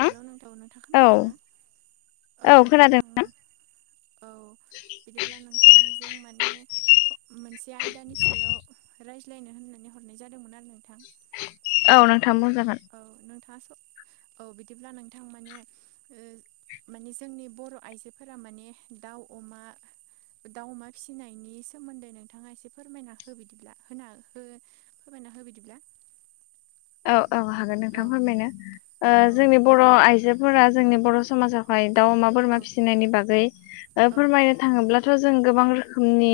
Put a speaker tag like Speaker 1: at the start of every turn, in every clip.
Speaker 1: औ
Speaker 2: हेल' नोंथौ नोंथां खोनादों ना औ नोंथां। औ
Speaker 1: [inaudible]
Speaker 2: बिदिब्ला नोंथांजों माने मोनसे आयदानि सायाव रायज्लायनो होननानै हरनाय जादोंमोन आरो नोंथां।
Speaker 1: औ नोंथाङा बुंजागोन।
Speaker 2: औ नोंथाङा स औ बिदिब्ला नोंथां माने ओ माने जोंनि बर' आइजोफोरा माने दाउ अमा दाउ अमा फिसिनायनि सोमोन्दै नोंथाङा एसे फोरमायना हो बिदिब्ला होना हो। होबायना होबिदिब्ला।
Speaker 1: औ औ हागोन
Speaker 2: औ
Speaker 1: नोंथां फोरमायनो ओ
Speaker 2: औ
Speaker 1: जोंनि बर' आइजोफोरा जोंनि बर' समाजाव ओमाय दाउ अमा
Speaker 2: औ
Speaker 1: बोरमा फिसिनायनि बागै
Speaker 2: औ
Speaker 1: फोरमायनो थाङोब्लाथ' जों गोबां रोखोमनि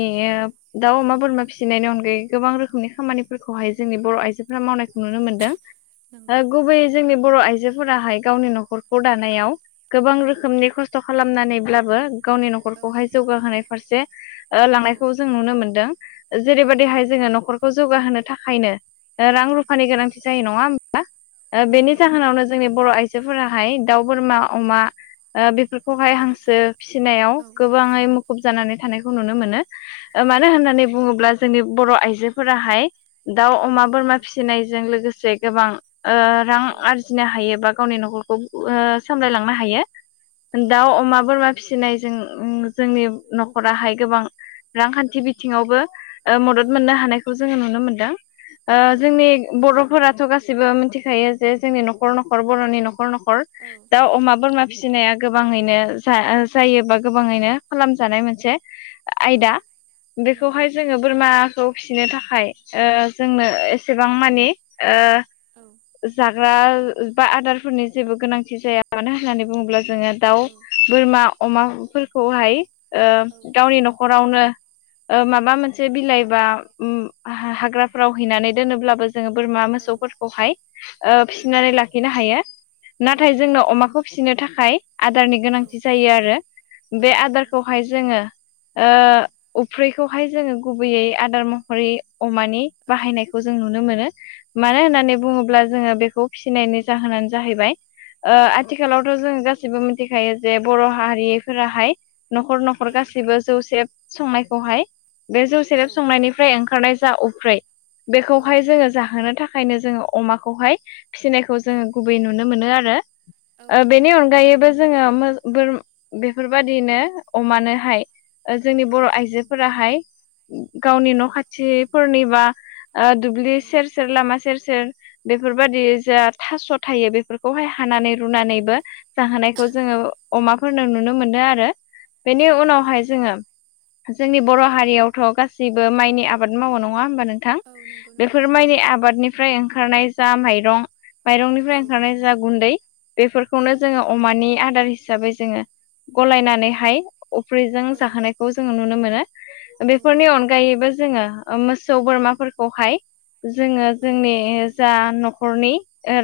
Speaker 1: दाउ
Speaker 2: औ
Speaker 1: अमा बोरमा फि थिनायनि अनगायै गोबां रोखोमनि खामानिफोरखौहाय जोंनि बर' आइजोफोरा मावनायखौ नुनो मोनो।
Speaker 2: नंगौ
Speaker 1: गुबैयै जोंनि बर' आइजोफोराहाय गावनि न'खरखौ दानायाव गोबां
Speaker 2: औ
Speaker 1: रोखोमनि खस्थ' खालामनानैब्लाबो गावनि
Speaker 2: औ
Speaker 1: न'खरखौहाय जौगाहोनाय फारसे
Speaker 2: औ
Speaker 1: लांनायखौ जों नुनो मोनदों
Speaker 2: औ नंगौ
Speaker 1: जेरैबायदिहाय जोङो न'खरखौ खौ जौगाहोनो थाखायनो रां
Speaker 2: औ
Speaker 1: रुफानि गोनांथि जायो नङा होमा बेनि
Speaker 2: नंगौ नोंथां
Speaker 1: जाहोनावनो जोंनि बर' आइजो बिायसफोराहाय दाउ बोरमा अमा बेफोरखौहाय
Speaker 2: औ
Speaker 1: हांसो फिसिनायाव
Speaker 2: औ
Speaker 1: गोबां मुखुब जानानै थानायखौ नुनो मोनो मानो
Speaker 2: नंगौ
Speaker 1: होननानै बुङोब्ला जोंनि बर' आइजोफोराहाय दाउ अमा
Speaker 2: औ
Speaker 1: बोरमा फिसिनायजों लोगोसे गोबां रां
Speaker 2: औ
Speaker 1: आरि फिनो हायो बा गावनि न'खरखौ सामलायलांनो हायो
Speaker 2: औ
Speaker 1: दाउ अमा बोरमा फिसिनायजों जोंनि न'खराहाय गोबां रांखान्थि बिथिङावबो
Speaker 2: औ
Speaker 1: मदद मोननो हानायखौ जोङो नुनो मोनदों
Speaker 2: औ
Speaker 1: जोंनि
Speaker 2: नंगौ
Speaker 1: बर' फोरथ' गाैबो मिथिखायो जे जोंनि न'खर न'खर बर'नि न'खर न'खर
Speaker 2: औ
Speaker 1: अमा बोरमा फिसिनाया गोबाङैनो
Speaker 2: औ
Speaker 1: जायोबा गोबाङैनो खालामजानाय मोनसे
Speaker 2: औ
Speaker 1: आयदा
Speaker 2: नंगौ
Speaker 1: बेखौहाय जोङो बोरमाखौ फिसिनो थाखाय जोंनो एसेबां मानिे
Speaker 2: औ
Speaker 1: जाग्रा बा आदारफोरनि जेबो गोनांथि जाया मानो होननानै बुङोब्ला जोङो दाउ
Speaker 2: औ
Speaker 1: बोरमा अमाफोरखौहाय
Speaker 2: औ
Speaker 1: गावनि न'खरावनो माबा मोनसे बिलाइ बा हाग्राफ्राव हैनानै दोनोब्लाबो जोङो बोरमा मोसौफोरखौहाय
Speaker 2: औ
Speaker 1: फिसिनानै लाखिनो हायो नाथाय
Speaker 2: नंगौ
Speaker 1: जोंनो
Speaker 2: नोंथां
Speaker 1: अमाखौ फिसिनो थाखाय आदारनि
Speaker 2: औ
Speaker 1: गोनांथि जायो आरो
Speaker 2: औ
Speaker 1: बे
Speaker 2: नंगौ
Speaker 1: आदारखौहाय जोङो उफ्रिखौहाय जोङो गुबैयै आदार महरै अमानि
Speaker 2: औ
Speaker 1: बाहायनायखौ जों नुनो मोनो मानो
Speaker 2: नंगौ
Speaker 1: होननानै
Speaker 2: नोंथां
Speaker 1: बुङोब्ला जोङो बेखौ फिसिनायनि जाहोनानो जाहैबाय
Speaker 2: औ
Speaker 1: आथिखाल आथिखालावथ' जों गासिबो मिथिखायो जे बर' हारिफोराहाय न'खर न'खर न
Speaker 2: औ
Speaker 1: गासिबो जौसेब संनायखौहाय बे
Speaker 2: औ
Speaker 1: जौसेेरेब संनायनिफ्राय ओंखारनाय जा
Speaker 2: औ
Speaker 1: बेखौहाय
Speaker 2: नंगौ
Speaker 1: जोङो जाहोनो थाखायनो जोङो अमाखौहाय फिसिनायखौ
Speaker 2: औ
Speaker 1: जोङो नुनो मोनो आरो
Speaker 2: औ नंगौ
Speaker 1: बेनि
Speaker 2: नोंथां नंगौ
Speaker 1: अनगायैबो जोङो बोर बेफोरबायाददिनो अमानोहाय जोंनि
Speaker 2: औ
Speaker 1: बर' आइजोफोराहाय गावनि
Speaker 2: औ
Speaker 1: न' खाथिफोरनि बा दुब्लि
Speaker 2: औ
Speaker 1: सेर सेर लामा सेर सेर बेफोरबाददि जा थास' थायो बेफोर खौहाय
Speaker 2: औ
Speaker 1: हानानै रुनानैबो जाहोनायखौ जोङो अमाफोरनो नुनो मोनदों आरो
Speaker 2: औ
Speaker 1: बेनि
Speaker 2: नंगौ
Speaker 1: उनावहाय
Speaker 2: नोंथां
Speaker 1: जोङो जोंनि बर' हारियावथ' गासैबो माइनि आबाद मावो नङा होमबा नोंथां
Speaker 2: औ नंगौ नोंथां
Speaker 1: बेफोर
Speaker 2: नंगौ
Speaker 1: माइनि आबादनिफ्राय ओंखारनाय जा माइरं माइरंनिफ्राय
Speaker 2: औ
Speaker 1: ओंखारनाय जा गुन्दै
Speaker 2: औ
Speaker 1: बेफोरखौनो जोङो अमानि आदार हिसाबै जोङो गलायनानैहाय अफ्रिजों
Speaker 2: औ
Speaker 1: जाहोनाय खौ जोङो नुनो मोनो
Speaker 2: औ
Speaker 1: बेफोरनि
Speaker 2: नंगौ
Speaker 1: अनगायैबो जोङो ओ मोसौ बोरमाफोरखौहाय जोङो
Speaker 2: औ
Speaker 1: जोंनि जा नखरनि ओ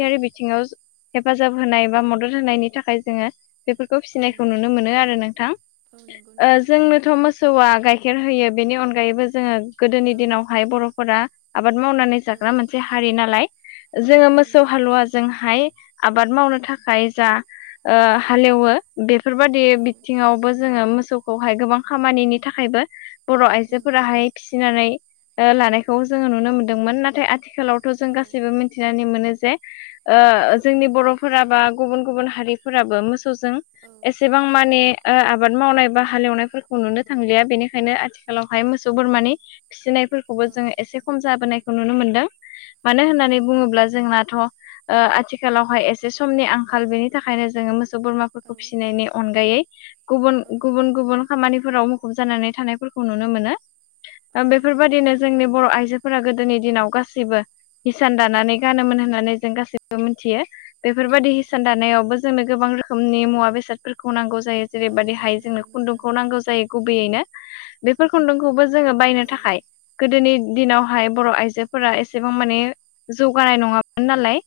Speaker 2: औ
Speaker 1: बिथिङाव हेफाजाब होनाय बा मदद होनायनि थाखाय जोङो बेफोरखौ
Speaker 2: औ
Speaker 1: फिसिनायखौ
Speaker 2: नंगौ
Speaker 1: नुनो मोनो आरो नोंथां
Speaker 2: औ नंगौ
Speaker 1: ओ
Speaker 2: नोंथां
Speaker 1: जोंनोथ' मो सौवा गाइखेर होयो बेनि अनगायैबो जोङो गोदोनि
Speaker 2: औ
Speaker 1: दिनावहाय बर'फोरा आबाद मावनानै जाग्रा
Speaker 2: औ
Speaker 1: मोनसे हारि नालाय जोङो
Speaker 2: औ
Speaker 1: मोसौ
Speaker 2: नंगौ नोंथां
Speaker 1: हालुवा जोंहाय आबाद मावनो थाखाय जा
Speaker 2: औ
Speaker 1: हालेवो बेफोरबायदि
Speaker 2: औ
Speaker 1: बिथिङावबो जोङो मोसौ खौहाय गोबां खामानिनि थाखायबो बर'
Speaker 2: नंगौ
Speaker 1: आइजोफोराहाय फिसिनानै ओ लानायखौ जोङो नुनो मोनदोंमोन नाथाय आथिखालावथ' जों
Speaker 2: औ
Speaker 1: गासैबो मिनथिनानै मोनो जे ओ
Speaker 2: औ
Speaker 1: जोंनि
Speaker 2: नंगौ
Speaker 1: बर'फोरा बा गुबुन गुबुन हारि सफोराबो मोसौजों एसेबां माने ओ आबाद मावनाय बा हालेवनायफोरखौ नुनो थांलिया बेनिखायनो आथिखालावहाय मोसौ बोरमानि फिसिनायफोर खौबो
Speaker 2: औ
Speaker 1: जोङो एसे खम जाबोनायखौ नुनो मोनदों मानो
Speaker 2: नंगौ
Speaker 1: होननानै बुङोब्ला जोंनाथ' ओ आथिखालावहाय एसे समनि आंखाल बेनि थाखायनो जोंङो मोसौ बोरमाखौ
Speaker 2: औ
Speaker 1: फिसिनायनि अनगायै गुबन
Speaker 2: औ नंगौ
Speaker 1: गुबुन
Speaker 2: नोंथां
Speaker 1: गुबुन खामानिफोराव मुखुब जानानै थानायफोरखौ नुनो मोनो
Speaker 2: औ नंगौ
Speaker 1: बेफोरबायदिनो जोंनि बर' आइजो फोरि गोदोनि दिनाव गासैबो हिसान
Speaker 2: औ
Speaker 1: दानानै गानोमोन होननानै जों गासैबो मोनथियो
Speaker 2: नंगौ
Speaker 1: बेफोरबायदि हिसान
Speaker 2: नोंथां
Speaker 1: दानायावबो जोंनो गोबां रोखोमनि मुवा बेसादफोरखौ नांगौ जायो।
Speaker 2: औ औ
Speaker 1: जेरैबायदिहाय जोंनो
Speaker 2: नंगौ नोंथां
Speaker 1: खुन्दुंखौ नांगौ जायो गुबैयैनो बेफोर खुन्दुंखौबो जोंङो बायनो
Speaker 2: औ
Speaker 1: थाखाय गोदोनि दिनाव हाय बर' आइजोफोरा एसेबां माने जौगानाय नङामोन नालाय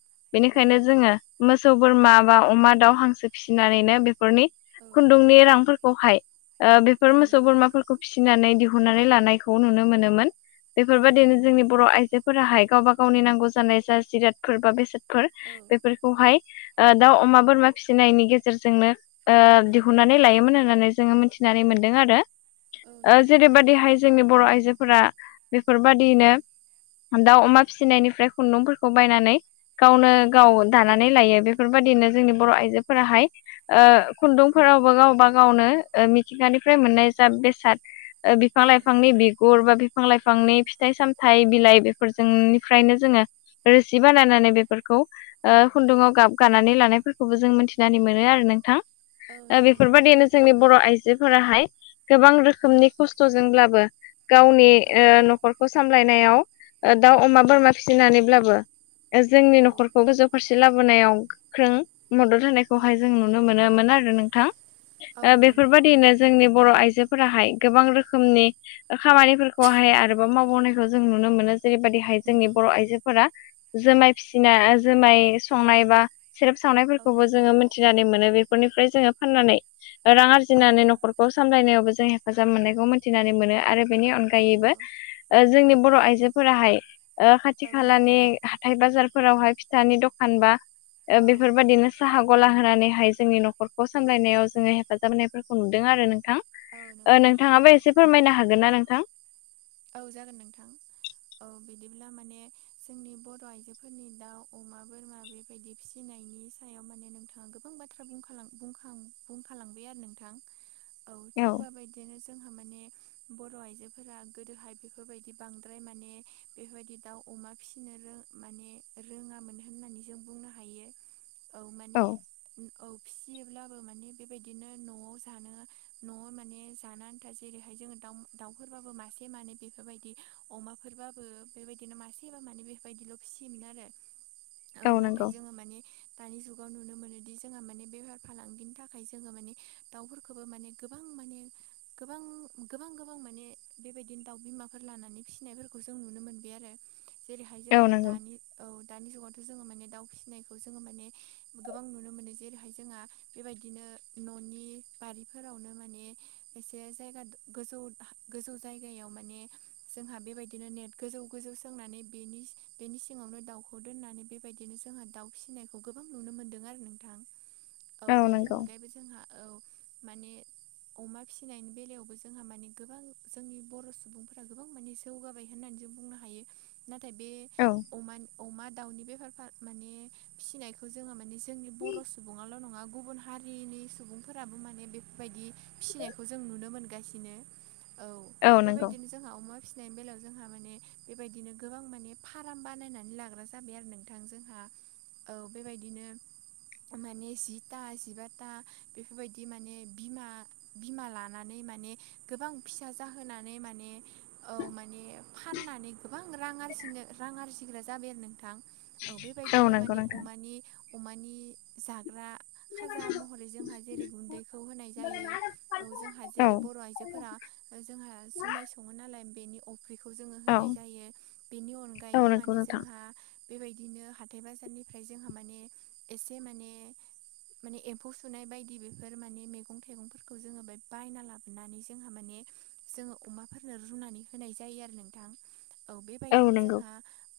Speaker 2: औ
Speaker 1: बेनिखायनो जोङो मोसौ बोरमा बा अमा दाउ हांसो फिसिनानैनो बेफोरनि
Speaker 2: औ
Speaker 1: खुन्दुंनि रांफोरखौहाय ओ बेफोर
Speaker 2: औ
Speaker 1: मोसौ
Speaker 2: नंगौ
Speaker 1: बोरमाफोरखौ फिसिनानै दिहुननानै लानायखौ नुनो मोनोमोन
Speaker 2: औ
Speaker 1: बेफोरबायदिनो
Speaker 2: नंगौ
Speaker 1: जोंनि
Speaker 2: थारैनो
Speaker 1: बर' आइजोफोराहाय गावबा गावनि नांगौ जानाय जा जिरादफोर बा बेसादफोर
Speaker 2: औ
Speaker 1: बेफोर खौहाय ओ दाउ अमा बोरमा फिसिनायनि गेजेरजोंनो ओ
Speaker 2: औ
Speaker 1: दिहुननानै लायोमोन होननानै जोङो मिथिनानै मोनदों आरो
Speaker 2: औ नंगौ नोंथां
Speaker 1: जेरैबायदिहाय जोंनि बर' आइजोफोरा
Speaker 2: औ
Speaker 1: बेफोरबायदियैनो दाउ अमा फिसिनायनिफ्राय खुन्दुंफोरखौ बायनानै गावनो
Speaker 2: औ
Speaker 1: गाव दानानै लायो बेफोरबादिनो जोंनि बर' आइजोफोराहाय ओ
Speaker 2: औ
Speaker 1: खुन्दुंफोरावबो गावबा गावनो ओ मिथिंगानिफ्राय मोननाय जा बेसाद बिफां
Speaker 2: औ
Speaker 1: लाइफांनि बिगुर बा बिफां लाइफांनि फिथाइ साम फिथाइ बिलाइ बेफोरजोंनिफ्रायनो जोङो रोसि बानायनानै बेफोरखौ ओ
Speaker 2: औ
Speaker 1: खुन्दुङाव गाब गानानै लानायफोरखौबो जों मिथिनानै मोनो आरो नोंथां
Speaker 2: औ नंगौ नोंथां
Speaker 1: बेफोरबादिनो जोंनि बर' आइजोफोराहाय गोबां
Speaker 2: औ
Speaker 1: रोखोमनि खस्थ'जोंब्लाबो गावनि
Speaker 2: औ
Speaker 1: ओ नखरखौ सामलायनायाव दाउ अमा बोरमा फिसिनानैब्लाबो जोंनि नखरखौ गोजौ फारसे लाबोनायाव गोख्रों मदद
Speaker 2: औ
Speaker 1: होनायखौहाय जों नुयो नुनो मोनोमोन आरो नोंथां
Speaker 2: औ
Speaker 1: ओ
Speaker 2: नंगौ नोंथां
Speaker 1: बेफोरबादिनो जोंनि बर' आइजोफोराहाय गोबां रोखोमनि खामानिफोरखौहाय
Speaker 2: औ
Speaker 1: आरोबाव मावबावनाय खौ जों नुनो मोनो जेरैबायदिहाय जोंनि
Speaker 2: नंगौ
Speaker 1: बर' आइजोफोरा जुमाय फिसिना जुमाय
Speaker 2: औ
Speaker 1: संनाय बा सेरेब
Speaker 2: औ
Speaker 1: सावनायफोरखौबो
Speaker 2: नंगौ
Speaker 1: जोङो मोनथिनानै मोनो बेफोरनिफ्राय जोङो फाननानै रां
Speaker 2: औ
Speaker 1: आरजिनानै
Speaker 2: नंगौ
Speaker 1: नखरखौ सामलायनायावबो जों हेफाजाब मोननायखौ मोनथिनानै मोनो आरो बेनि
Speaker 2: औ
Speaker 1: अनगायैबो
Speaker 2: नंगौ
Speaker 1: ओ जोंनि
Speaker 2: औ
Speaker 1: बर' आइजोफोराहाय खाथि
Speaker 2: औ नंगौ
Speaker 1: खालानि हाथाय बाजारफोरावहाय फिथानि दखान बा ओ
Speaker 2: औ
Speaker 1: बेफोरबायदिनो साहा गला होनानैहाय जोंनि नखरखौ
Speaker 2: औ
Speaker 1: सामलायनायाव जोंङो हेफाजाब होनायफोरखौ नुदों आरो नोंथां
Speaker 2: औ
Speaker 1: ओ
Speaker 2: नंगौ नोंथां
Speaker 1: नोंथाङाबो
Speaker 2: नंगौ
Speaker 1: एसे फोरमायनो हागोन ना नोंथां
Speaker 2: औ जागोन नोंथां औ बिदिब्ला माने जोंनि बर' आइजोफोरनि दाउ अमा बोरमा बे बिदि फिसिनायनि सायाव माने नोंथाङा गोबां बाथ्रा बुंखालांबाय आरो नोंथां।
Speaker 1: [inaudible]
Speaker 2: औ थिग बेबायदिनो जोंहा माने बर' आइजोफोरा गोदोहाय बेफोरबायदि बांद्राय माने बेफोरबायदि दाउ अमा फिसिनो रोङा माने रोङामोन होननानै जों बुंनो हायो
Speaker 1: [inaudible]
Speaker 2: औ माने औ फिसियोब्लाबो माने बेबायदिनो न'आव जानो न'आव माने जानो आनथा जेरैहाय जोंङो दाउ दाउफोरबाबो मासे मासे मानै बेफोरबायदि अमाफोरबाबो बेबायदिनो मासेबा मानै बेफोरबायदिल' फिसियोमोन आरो।
Speaker 1: [inaudible]
Speaker 2: औ नाथाय जोंङो माने दानि जुगाव नुनो मोनोदि जोंहा माने बेफार फालांगिनि थाखाय जोंङो माने दाउफोरखौबो माने गोबां माने गोबां गोबां गोबां माने बेबायदिनो दाउ बिमाफोर लानानै फिसिनायफोरखौ जों नुनो मोनबाय आरो जेरैहाय
Speaker 1: औ
Speaker 2: जोंहा
Speaker 1: नंगौ
Speaker 2: दानि औ दानि जुगावथ' जोङो माने दाउ फिसिनायखौ जोङो माने गोबां नुनो मोनो जेरैहाय जोंहा बेबायदिनो न'नि बारिफोरावनो माने एसे जायगा गोजौ गोजौ जायगायाव माने जोंहा बेबायदिनो नेट गोजौ गोजौ सोंनानै बेनि बेनि सिङावनो दाउखौ दोननानै बेबायदिनो जोंहा दाउ फिसिनायखौ गोबां नुनो मोनदों आरो नोंथां।
Speaker 1: [inaudible]
Speaker 2: औ बेनि
Speaker 1: नंगौ
Speaker 2: अनगायैबो जोंहा औ माने अमा फिनायनि बेलायावबो जोंहा माने गोबां जोंनि बर' सुबुंफोरा गोबां माने जौगाबाय होननानै जों बुंनो हायो नाथाय बे
Speaker 1: औ
Speaker 2: अम अमा दाउनि बेफार माने फिसिनायखौ जोङो माने जोंनि बर' सुबुङाल' नङा गुबुन हारिनि सुबुंफोराबो माने बेफोरबायदि फिसिनायखौ जों नुनो मोनगासिनो औ
Speaker 1: औ नंगौ
Speaker 2: बेबायदिनो जोंहा अमा फिसिनायनि बेलायाव जोंहा माने बेबायदिनो गोबां माने फाराम बानायनानै लाग्रा जाबाय आरो नोंथां जोंहा औ बेबायदिनो माने जिथा जिबाथा बेफोरबायदि माने बिमा बिमा लानानै माने गोबां फिसा जाहोनानै माने औ माने फाननानै गोबां रां आरजिनो रां आरजिग्रा जाबाय आरो नोंथां औ बेबायदिनो
Speaker 1: नंगौ
Speaker 2: माने
Speaker 1: नोंथां
Speaker 2: अमानि अमानि जाग्रा खाजा महरै जोंहा जेरै गुन्दैखौ होनाय जायो औ जोंहा
Speaker 1: औ
Speaker 2: जेरै बर' आइजोफोरा जोंहा जुमाय सङो नालाय बेनि फुख्रिखौ जोङो
Speaker 1: औ
Speaker 2: होनाय जायो बेनि
Speaker 1: औ
Speaker 2: अनगायैबो
Speaker 1: नंगौ
Speaker 2: माने
Speaker 1: नोंथां
Speaker 2: जोंहा बेबायदिनो हाथाइ बाजारनिफ्राय जोंहा माने एसे माने माने एम्फौ सुनाय बायदि बेफोर माने मैगं थाइगंफोरखौ जोङो बेाय बायना लाबोनानै जोंहा माने जोङो अमाफोरनो रुनानै होनाय जायो आरो नोंथां औ
Speaker 1: औ
Speaker 2: बेबायदिनो
Speaker 1: नंगौ
Speaker 2: जोंहा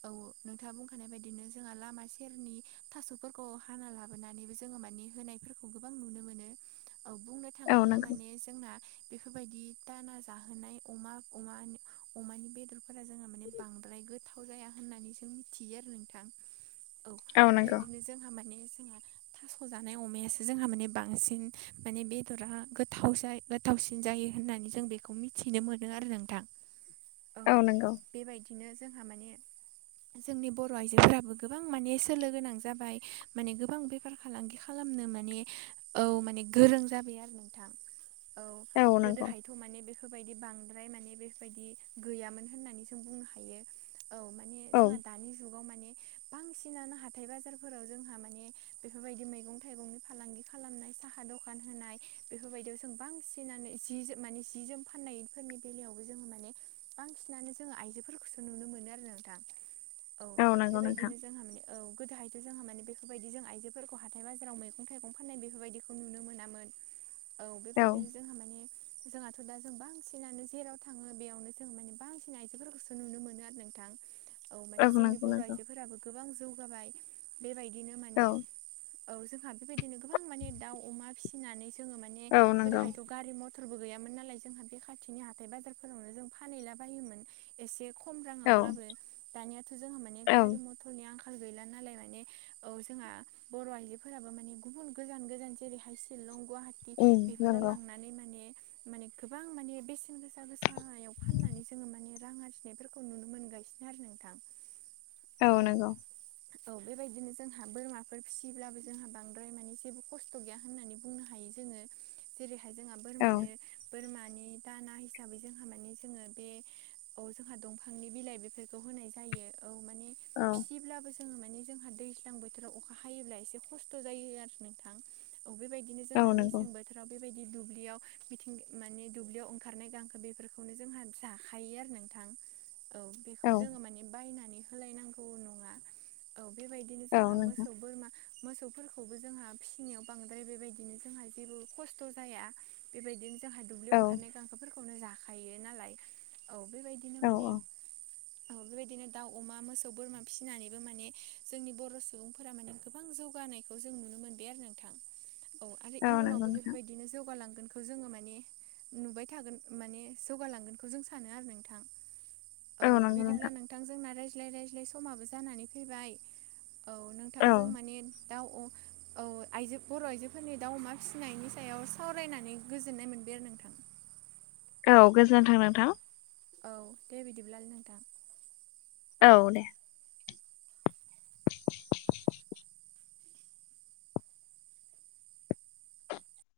Speaker 2: औ नोंथाङा बुंखानाय बायदिनो जोंहा लामा सेरनि थास'फोरखौ हाना लाबोनानैबो जोङो मानि होनाय फोरफोरखौ गोबां नुनो मोनो औ बुंनो
Speaker 1: औ
Speaker 2: थाङोब्ला
Speaker 1: नंगौ
Speaker 2: माने जोंना बेफोरबायदि दाना जाहोनाय अमा अमा अमानि बेदरफोरा जोंहा माने बांद्राय गो थाव जाया होननानै जों मिथियो आरो नोंथां।
Speaker 1: [inaudible]
Speaker 2: औ
Speaker 1: नंगौ
Speaker 2: बेबायदिनो जोंहा माने जोंहा थास' जानाय अमायासो जोंहा माने बांसिन माने बेदरा गोथाव ज गोथावसिन जायो होननानै जों बेखौ मिथिनो मोनो आरो नोंथां औ बेबायदिनो जोंहा माने जोंनि बर' आइजोफोराबो गोबां माने सोलो गोनां जाबाय माने गोबां बेफार फालांगि खालामनो माने औ माने गोरों जाबाय आरो नोंथां। औ गोदोहाय थ' माने बेफोरबायदि बांद्राय माने बेफोरबायदि गैयामोन होननानै जों बुंनो हायो। औ माने
Speaker 1: औ
Speaker 2: जोंहा दानि जुगाव माने बांसिनानो हाथाइ बाजारफोराव जोंहा माने बेफोरबायदि मैगं थाइगंनि फालांगि खालामनाय सा दखान होनाय बेफोरबायदियाव जों बांसिन जि जोम माने सि जोम फाननायफोरनि बेलायावबो जोङो माने बांसिनानो जोङो आइजोफोरखौसो नुनो मोनो आरो औ
Speaker 1: नंगौ नोंथां
Speaker 2: बेबायदिनो जोंहा [unintelligible] औ गोदोहायथ' जोंहा माने बेफोरबायदि जों आइजोफोरखौ हाथाइ बाजाराव मैगं थाइगं फाननाय बेफोरबायदिखौ नुनो मोनामोन। औ बेबायदिनो जोंहा माने जोंहाथ' दा जों बांसिनानो जेराव थाङो बेयावनो जों माने बांसिन आइजोफोरखौसो नुनो मोनो आरो नोंथां। औ माने जोंनि
Speaker 1: नंगौ
Speaker 2: बर'
Speaker 1: नंगौ
Speaker 2: आइजोफोराबो गोबां जौगाबाय बेबायदिनो माने
Speaker 1: औ
Speaker 2: औ जोंहा बेबायदिनो गोबां माने दाउ अमा फिसिनानै जोङो माने
Speaker 1: औ नंगौ
Speaker 2: गोदोहायथ' गारि म टरबो गैयामोन नालाय जोंहा बे खाथिनि हाथाय बाजारफोरावनो जों फानहैला बायोमोन एसे खम
Speaker 1: औ
Speaker 2: राङावब्लाबो। दानियाथ' जोंहा माने
Speaker 1: औ
Speaker 2: गारि मथर बटलनि आंखाल गैला नालाय माने औ जोंहा बर' आइजोफोराबो माने गुबुन गोजान गोजान जेरैहाय शिलं गुवाहाटि
Speaker 1: उम
Speaker 2: बेफोराव
Speaker 1: नंगौ
Speaker 2: लांनानै माने माने गोबां माने बेसेन गोसा गोसायाव फाननानै जोङो माने रां आरजिनायफोरखौ नुनो मोनगासिनो आरो नोंथां। औ। औ बेबायदिनो जोंहा बोरमाफोर फिसियोब्लाबो जोंहा बांद्राय माने जेबो खस्थ' गैया होननानै बुंनो हायो जोङो। जेरैहाय जोंहा
Speaker 1: औ
Speaker 2: बोरमानो बोरमानि दाना हिसाबै जोंहा माने जोङो बे औ जोंहा दंफांनि बिलाइ बेफोरखौ होनाय जायो औ माने
Speaker 1: औ
Speaker 2: ब्लाबो जोङो माने जोंहा दैज्लां बोथोराव अखा हायोब्ला एसे खस्थ' जायो आरो नोंथां‌। औ बेबायदिनो
Speaker 1: औ
Speaker 2: जोंहा
Speaker 1: नंगौ
Speaker 2: मेसें बोथोराव बेबायदि दुब्लियाव मिथिं माने दुब्लियाव ओंखारनाय गांखो बेफोरखौनो जोंहा जाखायो आरो नोंथां। औ बेखौ
Speaker 1: औ
Speaker 2: जोङो माने बायनानै होलायनांगौ नङा। औ बेबायदिनो
Speaker 1: औ
Speaker 2: जोंहा
Speaker 1: नोंथां
Speaker 2: मोसौ बोरमा मोसौफोरखौबो जोंहा फिसिनायाव बांद्राय बेबायदिनो जोंहा जेबो खस्थ' जाया। बेबायदिनो जोंहा
Speaker 1: औ
Speaker 2: दुब्लियाव ओंखारनाय गांसोफोरखौनो जाखायो नालाय। औ बेबायदिनो
Speaker 1: औ
Speaker 2: माने ओ बेबायदिनो दाउ अमा मोसौ बोरमा फिसिनानैबो माने जोंनि बर' सुबुंफोरा माने गोबां जौगानायखौ जों नुनो मोनबाय आरो नोंथां। औ आरो
Speaker 1: नंगौ
Speaker 2: इयुनावबो
Speaker 1: नोंथां
Speaker 2: बेफोरबायदिनो जौगालांगोन खौ जोङो माने नुबाय थागोन माने जौगालांगोनखौ जों सानो आरो नोंथां। औ बिदिब्ला नोंथां जोंना रायज्लाय रायज्लाय समाबो जानानै फैबाय औ नों
Speaker 1: औ
Speaker 2: थांजों माने दाउ औ आइजो बर' आइजोफोरनि दाउ अमा फिसिनायनि सायाव सावरायनानै गोजोननाय मोनबाय आरो नोंथां।
Speaker 1: औ गोजोन्थों नोंथां।
Speaker 2: औ दे बिदिब्लालाय नोंथां।
Speaker 1: औ दे।